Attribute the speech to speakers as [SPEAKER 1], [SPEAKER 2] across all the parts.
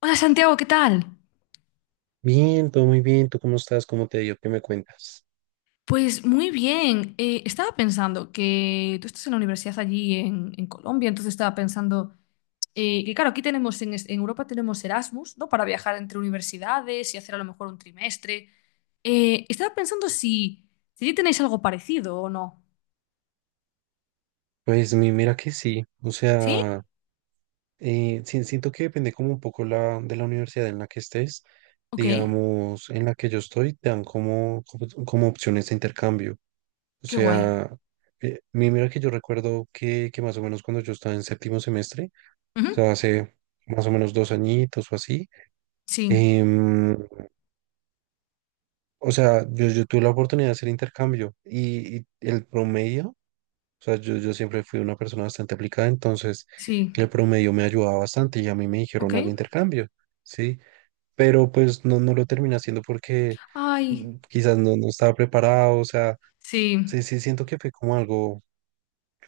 [SPEAKER 1] Hola Santiago, ¿qué tal?
[SPEAKER 2] Bien, todo muy bien. ¿Tú cómo estás? ¿Cómo te ha ido? ¿Qué me cuentas?
[SPEAKER 1] Pues muy bien. Estaba pensando que tú estás en la universidad allí en Colombia, entonces estaba pensando que claro, aquí tenemos en Europa tenemos Erasmus, ¿no? Para viajar entre universidades y hacer a lo mejor un trimestre. Estaba pensando si allí tenéis algo parecido o no.
[SPEAKER 2] Pues mira que sí. O
[SPEAKER 1] ¿Sí?
[SPEAKER 2] sea, siento que depende como un poco de la universidad en la que estés.
[SPEAKER 1] Ok,
[SPEAKER 2] Digamos, en la que yo estoy, te dan como opciones de intercambio. O
[SPEAKER 1] qué guay.
[SPEAKER 2] sea, mira que yo recuerdo que más o menos cuando yo estaba en séptimo semestre,
[SPEAKER 1] Ujú.
[SPEAKER 2] o sea, hace más o menos dos añitos o así,
[SPEAKER 1] Sí,
[SPEAKER 2] em, o sea, yo tuve la oportunidad de hacer intercambio y el promedio. O sea, yo siempre fui una persona bastante aplicada, entonces
[SPEAKER 1] sí,
[SPEAKER 2] el promedio me ayudaba bastante y a mí me
[SPEAKER 1] ok.
[SPEAKER 2] dijeron al intercambio, ¿sí? Pero pues no lo terminé haciendo porque
[SPEAKER 1] Ay,
[SPEAKER 2] quizás no estaba preparado, o sea,
[SPEAKER 1] sí.
[SPEAKER 2] sí, sí siento que fue como algo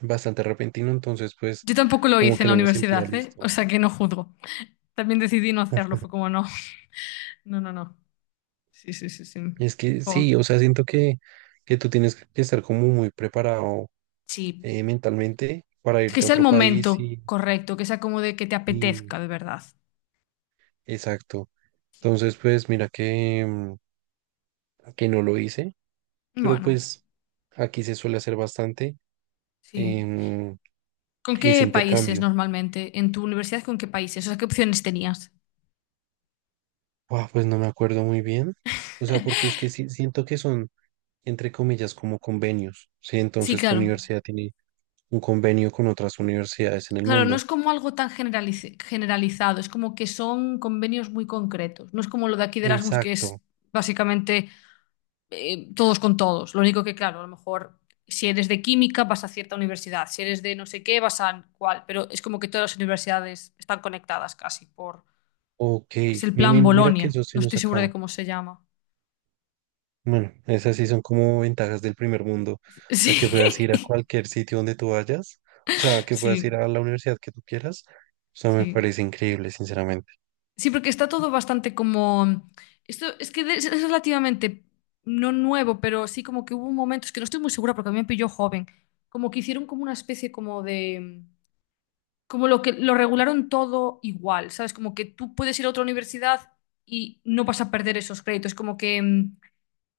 [SPEAKER 2] bastante repentino, entonces pues
[SPEAKER 1] Yo tampoco lo
[SPEAKER 2] como
[SPEAKER 1] hice en
[SPEAKER 2] que
[SPEAKER 1] la
[SPEAKER 2] no me sentía
[SPEAKER 1] universidad, ¿eh? O
[SPEAKER 2] listo.
[SPEAKER 1] sea que no juzgo. También decidí no hacerlo, fue como no. No, no, no. Sí, sí, sí, sí.
[SPEAKER 2] Y es que sí,
[SPEAKER 1] Jo,
[SPEAKER 2] o sea, siento que tú tienes que estar como muy preparado
[SPEAKER 1] sí.
[SPEAKER 2] mentalmente para
[SPEAKER 1] Que
[SPEAKER 2] irte a
[SPEAKER 1] sea el
[SPEAKER 2] otro país
[SPEAKER 1] momento correcto, que sea como de que te
[SPEAKER 2] y
[SPEAKER 1] apetezca de verdad.
[SPEAKER 2] exacto.
[SPEAKER 1] Sí.
[SPEAKER 2] Entonces pues mira que, que no lo hice. Pero
[SPEAKER 1] Bueno,
[SPEAKER 2] pues aquí se suele hacer bastante
[SPEAKER 1] sí.
[SPEAKER 2] em,
[SPEAKER 1] ¿Con qué
[SPEAKER 2] ese
[SPEAKER 1] países
[SPEAKER 2] intercambio.
[SPEAKER 1] normalmente? ¿En tu universidad con qué países? O sea, ¿qué opciones tenías?
[SPEAKER 2] Buah, pues no me acuerdo muy bien. O sea, porque es que sí, siento que son, entre comillas, como convenios. Sí,
[SPEAKER 1] Sí,
[SPEAKER 2] entonces tu
[SPEAKER 1] claro.
[SPEAKER 2] universidad tiene un convenio con otras universidades en el
[SPEAKER 1] Claro, no
[SPEAKER 2] mundo.
[SPEAKER 1] es como algo tan generalizado, es como que son convenios muy concretos. No es como lo de aquí de Erasmus, que
[SPEAKER 2] Exacto.
[SPEAKER 1] es básicamente todos con todos. Lo único que, claro, a lo mejor si eres de química vas a cierta universidad, si eres de no sé qué vas a cuál, pero es como que todas las universidades están conectadas casi por...
[SPEAKER 2] Ok.
[SPEAKER 1] Es el plan
[SPEAKER 2] Mira que
[SPEAKER 1] Bolonia,
[SPEAKER 2] yo sí
[SPEAKER 1] no
[SPEAKER 2] nos
[SPEAKER 1] estoy segura de
[SPEAKER 2] acá.
[SPEAKER 1] cómo se llama.
[SPEAKER 2] Bueno, esas sí son como ventajas del primer mundo. O
[SPEAKER 1] Sí,
[SPEAKER 2] sea, que puedas ir a cualquier sitio donde tú vayas. O sea, que puedas ir
[SPEAKER 1] sí,
[SPEAKER 2] a la universidad que tú quieras. O sea, me
[SPEAKER 1] sí.
[SPEAKER 2] parece increíble, sinceramente.
[SPEAKER 1] Sí, porque está todo bastante como... Esto es que es relativamente, no nuevo, pero sí como que hubo un momento, es que no estoy muy segura porque a mí me pilló joven, como que hicieron como una especie como de como lo que lo regularon todo igual, ¿sabes? Como que tú puedes ir a otra universidad y no vas a perder esos créditos, como que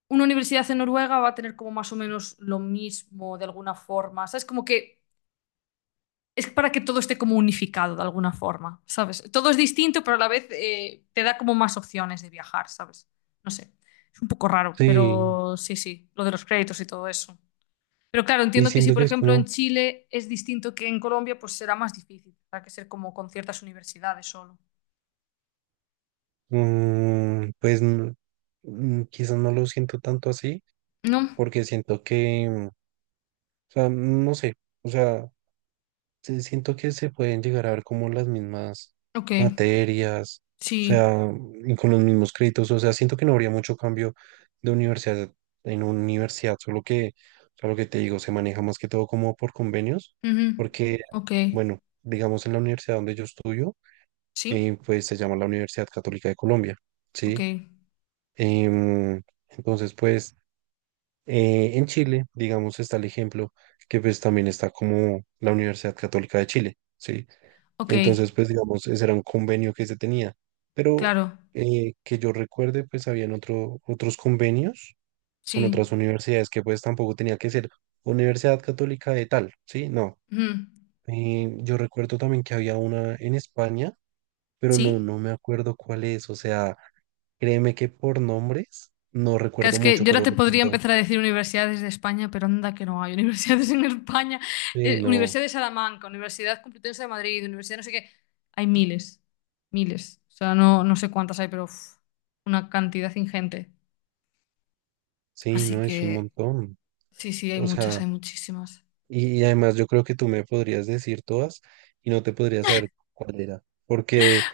[SPEAKER 1] una universidad en Noruega va a tener como más o menos lo mismo de alguna forma, ¿sabes? Como que es para que todo esté como unificado de alguna forma, ¿sabes? Todo es distinto, pero a la vez te da como más opciones de viajar, ¿sabes? No sé, es un poco raro,
[SPEAKER 2] Sí.
[SPEAKER 1] pero sí, sí, lo de los créditos y todo eso. Pero claro,
[SPEAKER 2] Y
[SPEAKER 1] entiendo que si,
[SPEAKER 2] siento
[SPEAKER 1] por
[SPEAKER 2] que es
[SPEAKER 1] ejemplo, en
[SPEAKER 2] como,
[SPEAKER 1] Chile es distinto que en Colombia, pues será más difícil. Tendrá que ser como con ciertas universidades solo.
[SPEAKER 2] mm, pues mm, quizás no lo siento tanto así,
[SPEAKER 1] ¿No?
[SPEAKER 2] porque siento que, o sea, no sé, o sea, sí siento que se pueden llegar a ver como las mismas
[SPEAKER 1] Ok.
[SPEAKER 2] materias, o
[SPEAKER 1] Sí.
[SPEAKER 2] sea, y con los mismos créditos, o sea, siento que no habría mucho cambio de universidad en universidad, solo que, o sea, lo que te digo, se maneja más que todo como por convenios,
[SPEAKER 1] Ujú.
[SPEAKER 2] porque,
[SPEAKER 1] Ok.
[SPEAKER 2] bueno, digamos en la universidad donde yo estudio,
[SPEAKER 1] ¿Sí?
[SPEAKER 2] pues se llama la Universidad Católica de Colombia,
[SPEAKER 1] Ok.
[SPEAKER 2] ¿sí? Em, entonces, pues, en Chile, digamos, está el ejemplo que pues también está como la Universidad Católica de Chile, ¿sí?
[SPEAKER 1] Ok.
[SPEAKER 2] Entonces, pues, digamos, ese era un convenio que se tenía, pero
[SPEAKER 1] Claro.
[SPEAKER 2] que yo recuerde, pues, habían otros convenios con
[SPEAKER 1] Sí.
[SPEAKER 2] otras universidades que pues tampoco tenía que ser Universidad Católica de tal, ¿sí? No.
[SPEAKER 1] Ujú.
[SPEAKER 2] Yo recuerdo también que había una en España, pero
[SPEAKER 1] ¿Sí?
[SPEAKER 2] no me acuerdo cuál es, o sea, créeme que por nombres no
[SPEAKER 1] Claro, es
[SPEAKER 2] recuerdo
[SPEAKER 1] que yo
[SPEAKER 2] mucho,
[SPEAKER 1] ahora
[SPEAKER 2] pero
[SPEAKER 1] te podría
[SPEAKER 2] recuerdo.
[SPEAKER 1] empezar a decir universidades de España, pero anda que no hay universidades en España.
[SPEAKER 2] Sí, no,
[SPEAKER 1] Universidad de Salamanca, Universidad Complutense de Madrid, Universidad no sé qué. Hay miles, miles. O sea, no, no sé cuántas hay, pero uf, una cantidad ingente.
[SPEAKER 2] sí,
[SPEAKER 1] Así
[SPEAKER 2] no, es un
[SPEAKER 1] que
[SPEAKER 2] montón.
[SPEAKER 1] sí, sí, hay
[SPEAKER 2] O
[SPEAKER 1] muchas, hay
[SPEAKER 2] sea,
[SPEAKER 1] muchísimas.
[SPEAKER 2] y además yo creo que tú me podrías decir todas y no te podrías saber cuál era. Porque,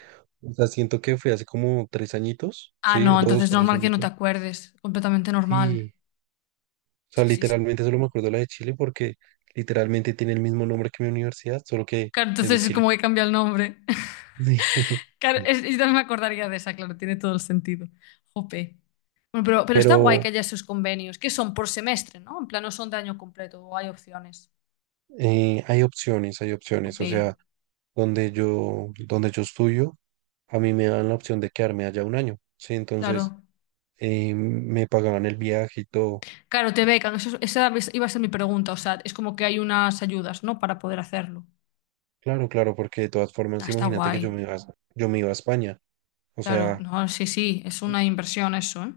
[SPEAKER 2] o sea, siento que fue hace como tres añitos,
[SPEAKER 1] Ah,
[SPEAKER 2] sí,
[SPEAKER 1] no,
[SPEAKER 2] dos,
[SPEAKER 1] entonces
[SPEAKER 2] tres
[SPEAKER 1] normal que no te
[SPEAKER 2] añitos.
[SPEAKER 1] acuerdes. Completamente normal.
[SPEAKER 2] Sí, o sea,
[SPEAKER 1] Sí, sí, sí. Sí.
[SPEAKER 2] literalmente solo
[SPEAKER 1] Sí.
[SPEAKER 2] me acuerdo de la de Chile porque literalmente tiene el mismo nombre que mi universidad, solo que
[SPEAKER 1] Claro,
[SPEAKER 2] es de
[SPEAKER 1] entonces es
[SPEAKER 2] Chile.
[SPEAKER 1] como que cambia el nombre. Claro,
[SPEAKER 2] Sí.
[SPEAKER 1] yo también me acordaría de esa, claro, tiene todo el sentido. Jope. Bueno, pero está guay que
[SPEAKER 2] Pero
[SPEAKER 1] haya esos convenios, que son por semestre, ¿no? En plan, no son de año completo, o hay opciones.
[SPEAKER 2] hay opciones, hay
[SPEAKER 1] Ok,
[SPEAKER 2] opciones. O sea, donde yo estudio, a mí me dan la opción de quedarme allá un año, ¿sí? Entonces,
[SPEAKER 1] claro.
[SPEAKER 2] me pagaban el viaje y todo.
[SPEAKER 1] Claro, te becan, esa iba a ser mi pregunta, o sea, es como que hay unas ayudas, ¿no? Para poder hacerlo.
[SPEAKER 2] Claro, claro, porque de todas
[SPEAKER 1] Ah,
[SPEAKER 2] formas,
[SPEAKER 1] está
[SPEAKER 2] imagínate que
[SPEAKER 1] guay.
[SPEAKER 2] yo me iba a España. O
[SPEAKER 1] Claro,
[SPEAKER 2] sea,
[SPEAKER 1] no, sí, sí, es
[SPEAKER 2] y-
[SPEAKER 1] una inversión eso, ¿eh?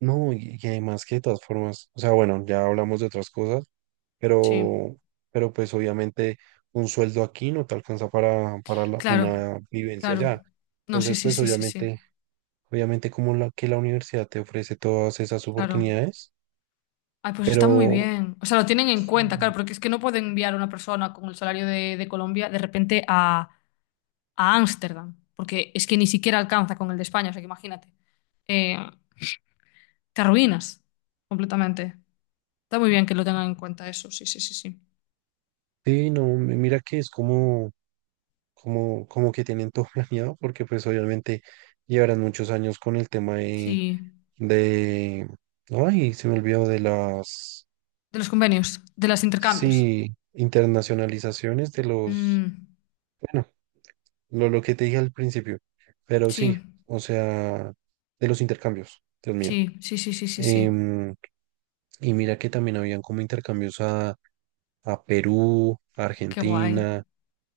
[SPEAKER 2] no, y además que de todas formas, o sea, bueno, ya hablamos de otras cosas,
[SPEAKER 1] Sí,
[SPEAKER 2] pero, pero pues obviamente un sueldo aquí no te alcanza para la-
[SPEAKER 1] claro,
[SPEAKER 2] una vivencia
[SPEAKER 1] claro.
[SPEAKER 2] allá.
[SPEAKER 1] No, sí,
[SPEAKER 2] Entonces,
[SPEAKER 1] sí,
[SPEAKER 2] pues
[SPEAKER 1] sí, sí, sí,
[SPEAKER 2] obviamente, obviamente como la, que la universidad te ofrece todas esas
[SPEAKER 1] claro.
[SPEAKER 2] oportunidades,
[SPEAKER 1] Ay, pues está muy
[SPEAKER 2] pero
[SPEAKER 1] bien. O sea, lo tienen en
[SPEAKER 2] sí.
[SPEAKER 1] cuenta, claro, porque es que no pueden enviar a una persona con el salario de Colombia de repente a Ámsterdam, porque es que ni siquiera alcanza con el de España, o sea que imagínate. Eh, Te arruinas completamente. Está muy bien que lo tengan en cuenta eso, sí, sí, sí, sí.
[SPEAKER 2] Sí, no, mira que es como que tienen todo planeado, porque pues obviamente llevarán muchos años con el tema
[SPEAKER 1] Sí,
[SPEAKER 2] de, ay, se me olvidó de las,
[SPEAKER 1] de los convenios, de los intercambios.
[SPEAKER 2] sí, internacionalizaciones de los,
[SPEAKER 1] Mm,
[SPEAKER 2] bueno, lo que te dije al principio, pero
[SPEAKER 1] sí,
[SPEAKER 2] sí, o sea, de los intercambios, Dios mío.
[SPEAKER 1] sí, sí, sí, sí, sí, sí.
[SPEAKER 2] Em, y mira que también habían como intercambios a Perú, a
[SPEAKER 1] Qué guay,
[SPEAKER 2] Argentina.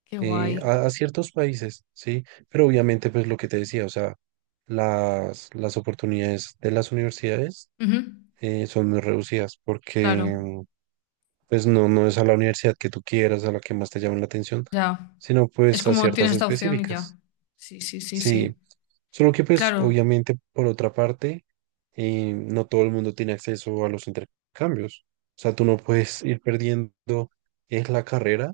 [SPEAKER 1] qué guay.
[SPEAKER 2] A ciertos países, ¿sí? Pero obviamente, pues lo que te decía, o sea, las oportunidades de las universidades
[SPEAKER 1] Ujú,
[SPEAKER 2] son muy reducidas
[SPEAKER 1] claro,
[SPEAKER 2] porque, pues no es a la universidad que tú quieras, a la que más te llame la atención,
[SPEAKER 1] ya.
[SPEAKER 2] sino
[SPEAKER 1] Es
[SPEAKER 2] pues a
[SPEAKER 1] como
[SPEAKER 2] ciertas
[SPEAKER 1] tienes esta opción y
[SPEAKER 2] específicas.
[SPEAKER 1] ya. Sí, sí, sí,
[SPEAKER 2] Sí,
[SPEAKER 1] sí.
[SPEAKER 2] solo que pues
[SPEAKER 1] Claro.
[SPEAKER 2] obviamente por otra parte, no todo el mundo tiene acceso a los intercambios. O sea, tú no puedes ir perdiendo es la carrera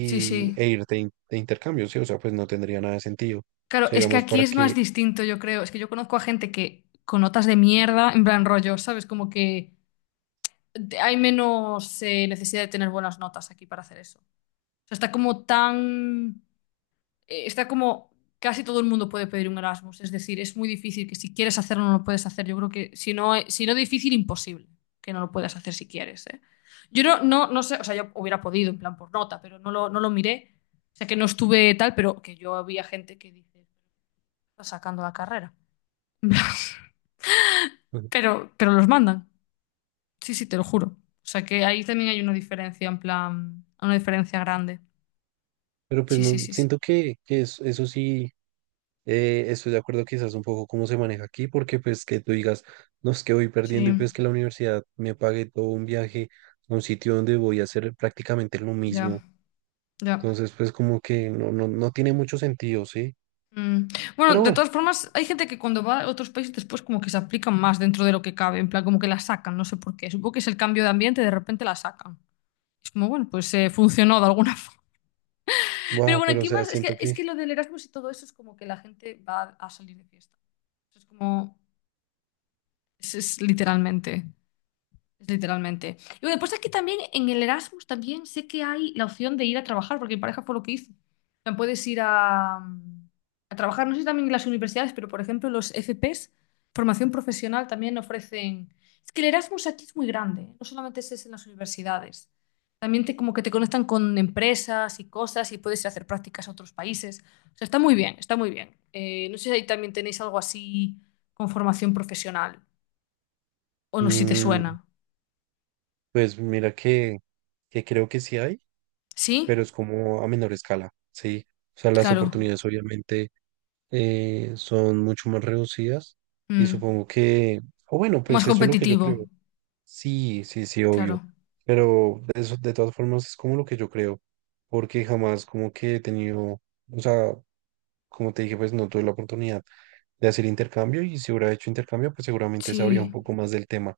[SPEAKER 1] Sí, sí.
[SPEAKER 2] de intercambio, ¿sí? O sea, pues no tendría nada de sentido. O
[SPEAKER 1] Claro,
[SPEAKER 2] sea,
[SPEAKER 1] es que
[SPEAKER 2] digamos,
[SPEAKER 1] aquí
[SPEAKER 2] para
[SPEAKER 1] es más
[SPEAKER 2] que...
[SPEAKER 1] distinto, yo creo. Es que yo conozco a gente que con notas de mierda, en plan rollo, ¿sabes? Como que hay menos necesidad de tener buenas notas aquí para hacer eso. O sea, está como tan... está como... Casi todo el mundo puede pedir un Erasmus. Es decir, es muy difícil que si quieres hacerlo no lo puedes hacer. Yo creo que si no, si no difícil, imposible que no lo puedas hacer si quieres, ¿eh? Yo no, no, no sé, o sea, yo hubiera podido en plan por nota, pero no lo miré. O sea, que no estuve tal, pero que yo había gente que dice... sacando la carrera.
[SPEAKER 2] Ujú.
[SPEAKER 1] Pero los mandan. Sí, sí, te lo juro. O sea que ahí también hay una diferencia, en plan, una diferencia grande.
[SPEAKER 2] Pero pues
[SPEAKER 1] Sí, sí,
[SPEAKER 2] no,
[SPEAKER 1] sí, sí.
[SPEAKER 2] siento que eso sí, estoy de acuerdo quizás un poco cómo se maneja aquí, porque pues que tú digas, no es que voy
[SPEAKER 1] Sí,
[SPEAKER 2] perdiendo y pues que la universidad me pague todo un viaje a un sitio donde voy a hacer prácticamente lo
[SPEAKER 1] ya,
[SPEAKER 2] mismo.
[SPEAKER 1] ya.
[SPEAKER 2] Entonces, pues como que no tiene mucho sentido, ¿sí?
[SPEAKER 1] Mm. Bueno,
[SPEAKER 2] Pero
[SPEAKER 1] de
[SPEAKER 2] bueno,
[SPEAKER 1] todas formas, hay gente que cuando va a otros países después como que se aplican más dentro de lo que cabe, en plan como que la sacan, no sé por qué. Supongo que es el cambio de ambiente, de repente la sacan. Es como, bueno, pues funcionó de alguna forma. Pero
[SPEAKER 2] wow,
[SPEAKER 1] bueno,
[SPEAKER 2] pero o
[SPEAKER 1] aquí
[SPEAKER 2] sea,
[SPEAKER 1] más,
[SPEAKER 2] siento
[SPEAKER 1] es
[SPEAKER 2] que,
[SPEAKER 1] que lo del Erasmus y todo eso es como que la gente va a salir de fiesta. Es como, es literalmente. Literalmente. Y bueno, después aquí también, en el Erasmus también sé que hay la opción de ir a trabajar, porque mi pareja fue lo que hizo. O sea, puedes ir a trabajar, no sé si también en las universidades, pero por ejemplo los FPs, formación profesional, también ofrecen... Es que el Erasmus aquí es muy grande, ¿eh? No solamente es en las universidades. También te, como que te conectan con empresas y cosas y puedes ir a hacer prácticas a otros países. O sea, está muy bien, está muy bien. No sé si ahí también tenéis algo así con formación profesional o no, si te
[SPEAKER 2] mm,
[SPEAKER 1] suena.
[SPEAKER 2] pues mira que creo que sí hay, pero
[SPEAKER 1] ¿Sí?
[SPEAKER 2] es como a menor escala, ¿sí? O sea, las
[SPEAKER 1] Claro.
[SPEAKER 2] oportunidades obviamente son mucho más reducidas y
[SPEAKER 1] Mm.
[SPEAKER 2] supongo que, o bueno,
[SPEAKER 1] Más
[SPEAKER 2] pues eso es lo que yo
[SPEAKER 1] competitivo.
[SPEAKER 2] creo. Sí, sí, sí, obvio.
[SPEAKER 1] Claro.
[SPEAKER 2] Pero de eso, de todas formas es como lo que yo creo, porque jamás como que he tenido, o sea, como te dije, pues no tuve la oportunidad de hacer intercambio y si hubiera hecho intercambio, pues seguramente sabría un
[SPEAKER 1] Sí.
[SPEAKER 2] poco más del tema.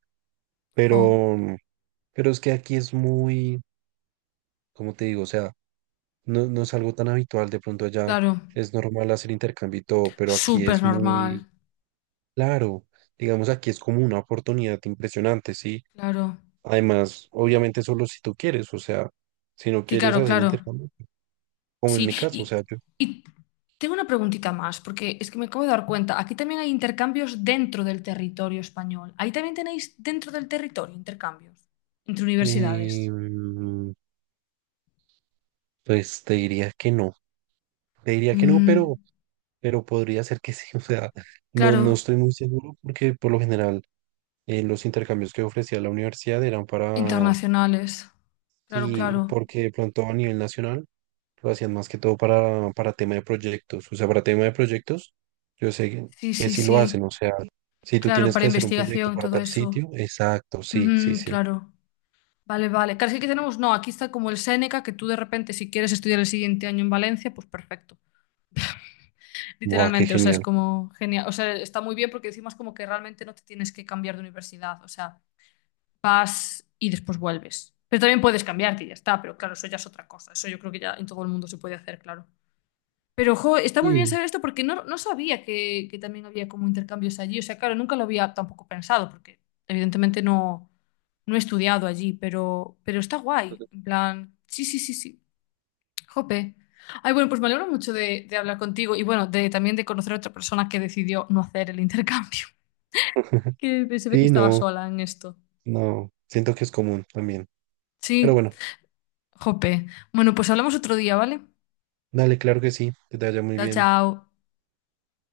[SPEAKER 1] Jo.
[SPEAKER 2] Pero, pero es que aquí es muy, como te digo? O sea, no es algo tan habitual, de pronto allá
[SPEAKER 1] Claro.
[SPEAKER 2] es normal hacer intercambio y todo, pero aquí
[SPEAKER 1] Súper
[SPEAKER 2] es
[SPEAKER 1] normal.
[SPEAKER 2] muy claro, digamos, aquí es como una oportunidad impresionante, ¿sí?
[SPEAKER 1] Claro.
[SPEAKER 2] Además, obviamente solo si tú quieres, o sea, si no
[SPEAKER 1] Sí,
[SPEAKER 2] quieres
[SPEAKER 1] claro,
[SPEAKER 2] hacer
[SPEAKER 1] claro.
[SPEAKER 2] intercambio, como
[SPEAKER 1] Sí.
[SPEAKER 2] en mi caso, o sea, yo,
[SPEAKER 1] Y tengo una preguntita más, porque es que me acabo de dar cuenta. Aquí también hay intercambios dentro del territorio español. Ahí también tenéis dentro del territorio intercambios entre
[SPEAKER 2] eh,
[SPEAKER 1] universidades.
[SPEAKER 2] mm, pues te diría que no, te diría que no,
[SPEAKER 1] Mm.
[SPEAKER 2] pero podría ser que sí, o sea, no
[SPEAKER 1] Claro.
[SPEAKER 2] estoy muy seguro porque por lo general los intercambios que ofrecía la universidad eran para,
[SPEAKER 1] Internacionales. Claro,
[SPEAKER 2] y
[SPEAKER 1] claro.
[SPEAKER 2] porque de pronto a nivel nacional lo hacían más que todo para tema de proyectos, o sea, para tema de proyectos, yo sé
[SPEAKER 1] Sí,
[SPEAKER 2] que
[SPEAKER 1] sí,
[SPEAKER 2] sí lo hacen,
[SPEAKER 1] sí.
[SPEAKER 2] o sea, si tú
[SPEAKER 1] Claro,
[SPEAKER 2] tienes
[SPEAKER 1] para
[SPEAKER 2] que hacer un proyecto
[SPEAKER 1] investigación,
[SPEAKER 2] para
[SPEAKER 1] todo
[SPEAKER 2] tal
[SPEAKER 1] eso.
[SPEAKER 2] sitio, exacto, sí, sí,
[SPEAKER 1] Ujú,
[SPEAKER 2] sí,
[SPEAKER 1] claro. Vale, vale. Claro, es que aquí tenemos, no, aquí está como el Séneca, que tú de repente, si quieres estudiar el siguiente año en Valencia, pues perfecto.
[SPEAKER 2] guau, qué
[SPEAKER 1] Literalmente, o sea, es
[SPEAKER 2] genial.
[SPEAKER 1] como genial. O sea, está muy bien porque decimos como que realmente no te tienes que cambiar de universidad. O sea, vas y después vuelves. Pero también puedes cambiarte y ya está, pero claro, eso ya es otra cosa. Eso yo creo que ya en todo el mundo se puede hacer, claro. Pero, jo, está muy bien
[SPEAKER 2] Sí.
[SPEAKER 1] saber esto porque no, no sabía que también había como intercambios allí. O sea, claro, nunca lo había tampoco pensado porque evidentemente no, no he estudiado allí, pero está guay. En plan, sí, sí, sí, sí. Jope. Ay, bueno, pues me alegro mucho de hablar contigo y bueno, de, también de conocer a otra persona que decidió no hacer el intercambio, que se ve que
[SPEAKER 2] Sí,
[SPEAKER 1] estaba
[SPEAKER 2] no,
[SPEAKER 1] sola en esto.
[SPEAKER 2] no, siento que es común también, pero
[SPEAKER 1] Sí,
[SPEAKER 2] bueno,
[SPEAKER 1] jope. Bueno, pues hablamos otro día, ¿vale?
[SPEAKER 2] dale, claro que sí, que te vaya muy
[SPEAKER 1] Chao,
[SPEAKER 2] bien.
[SPEAKER 1] chao.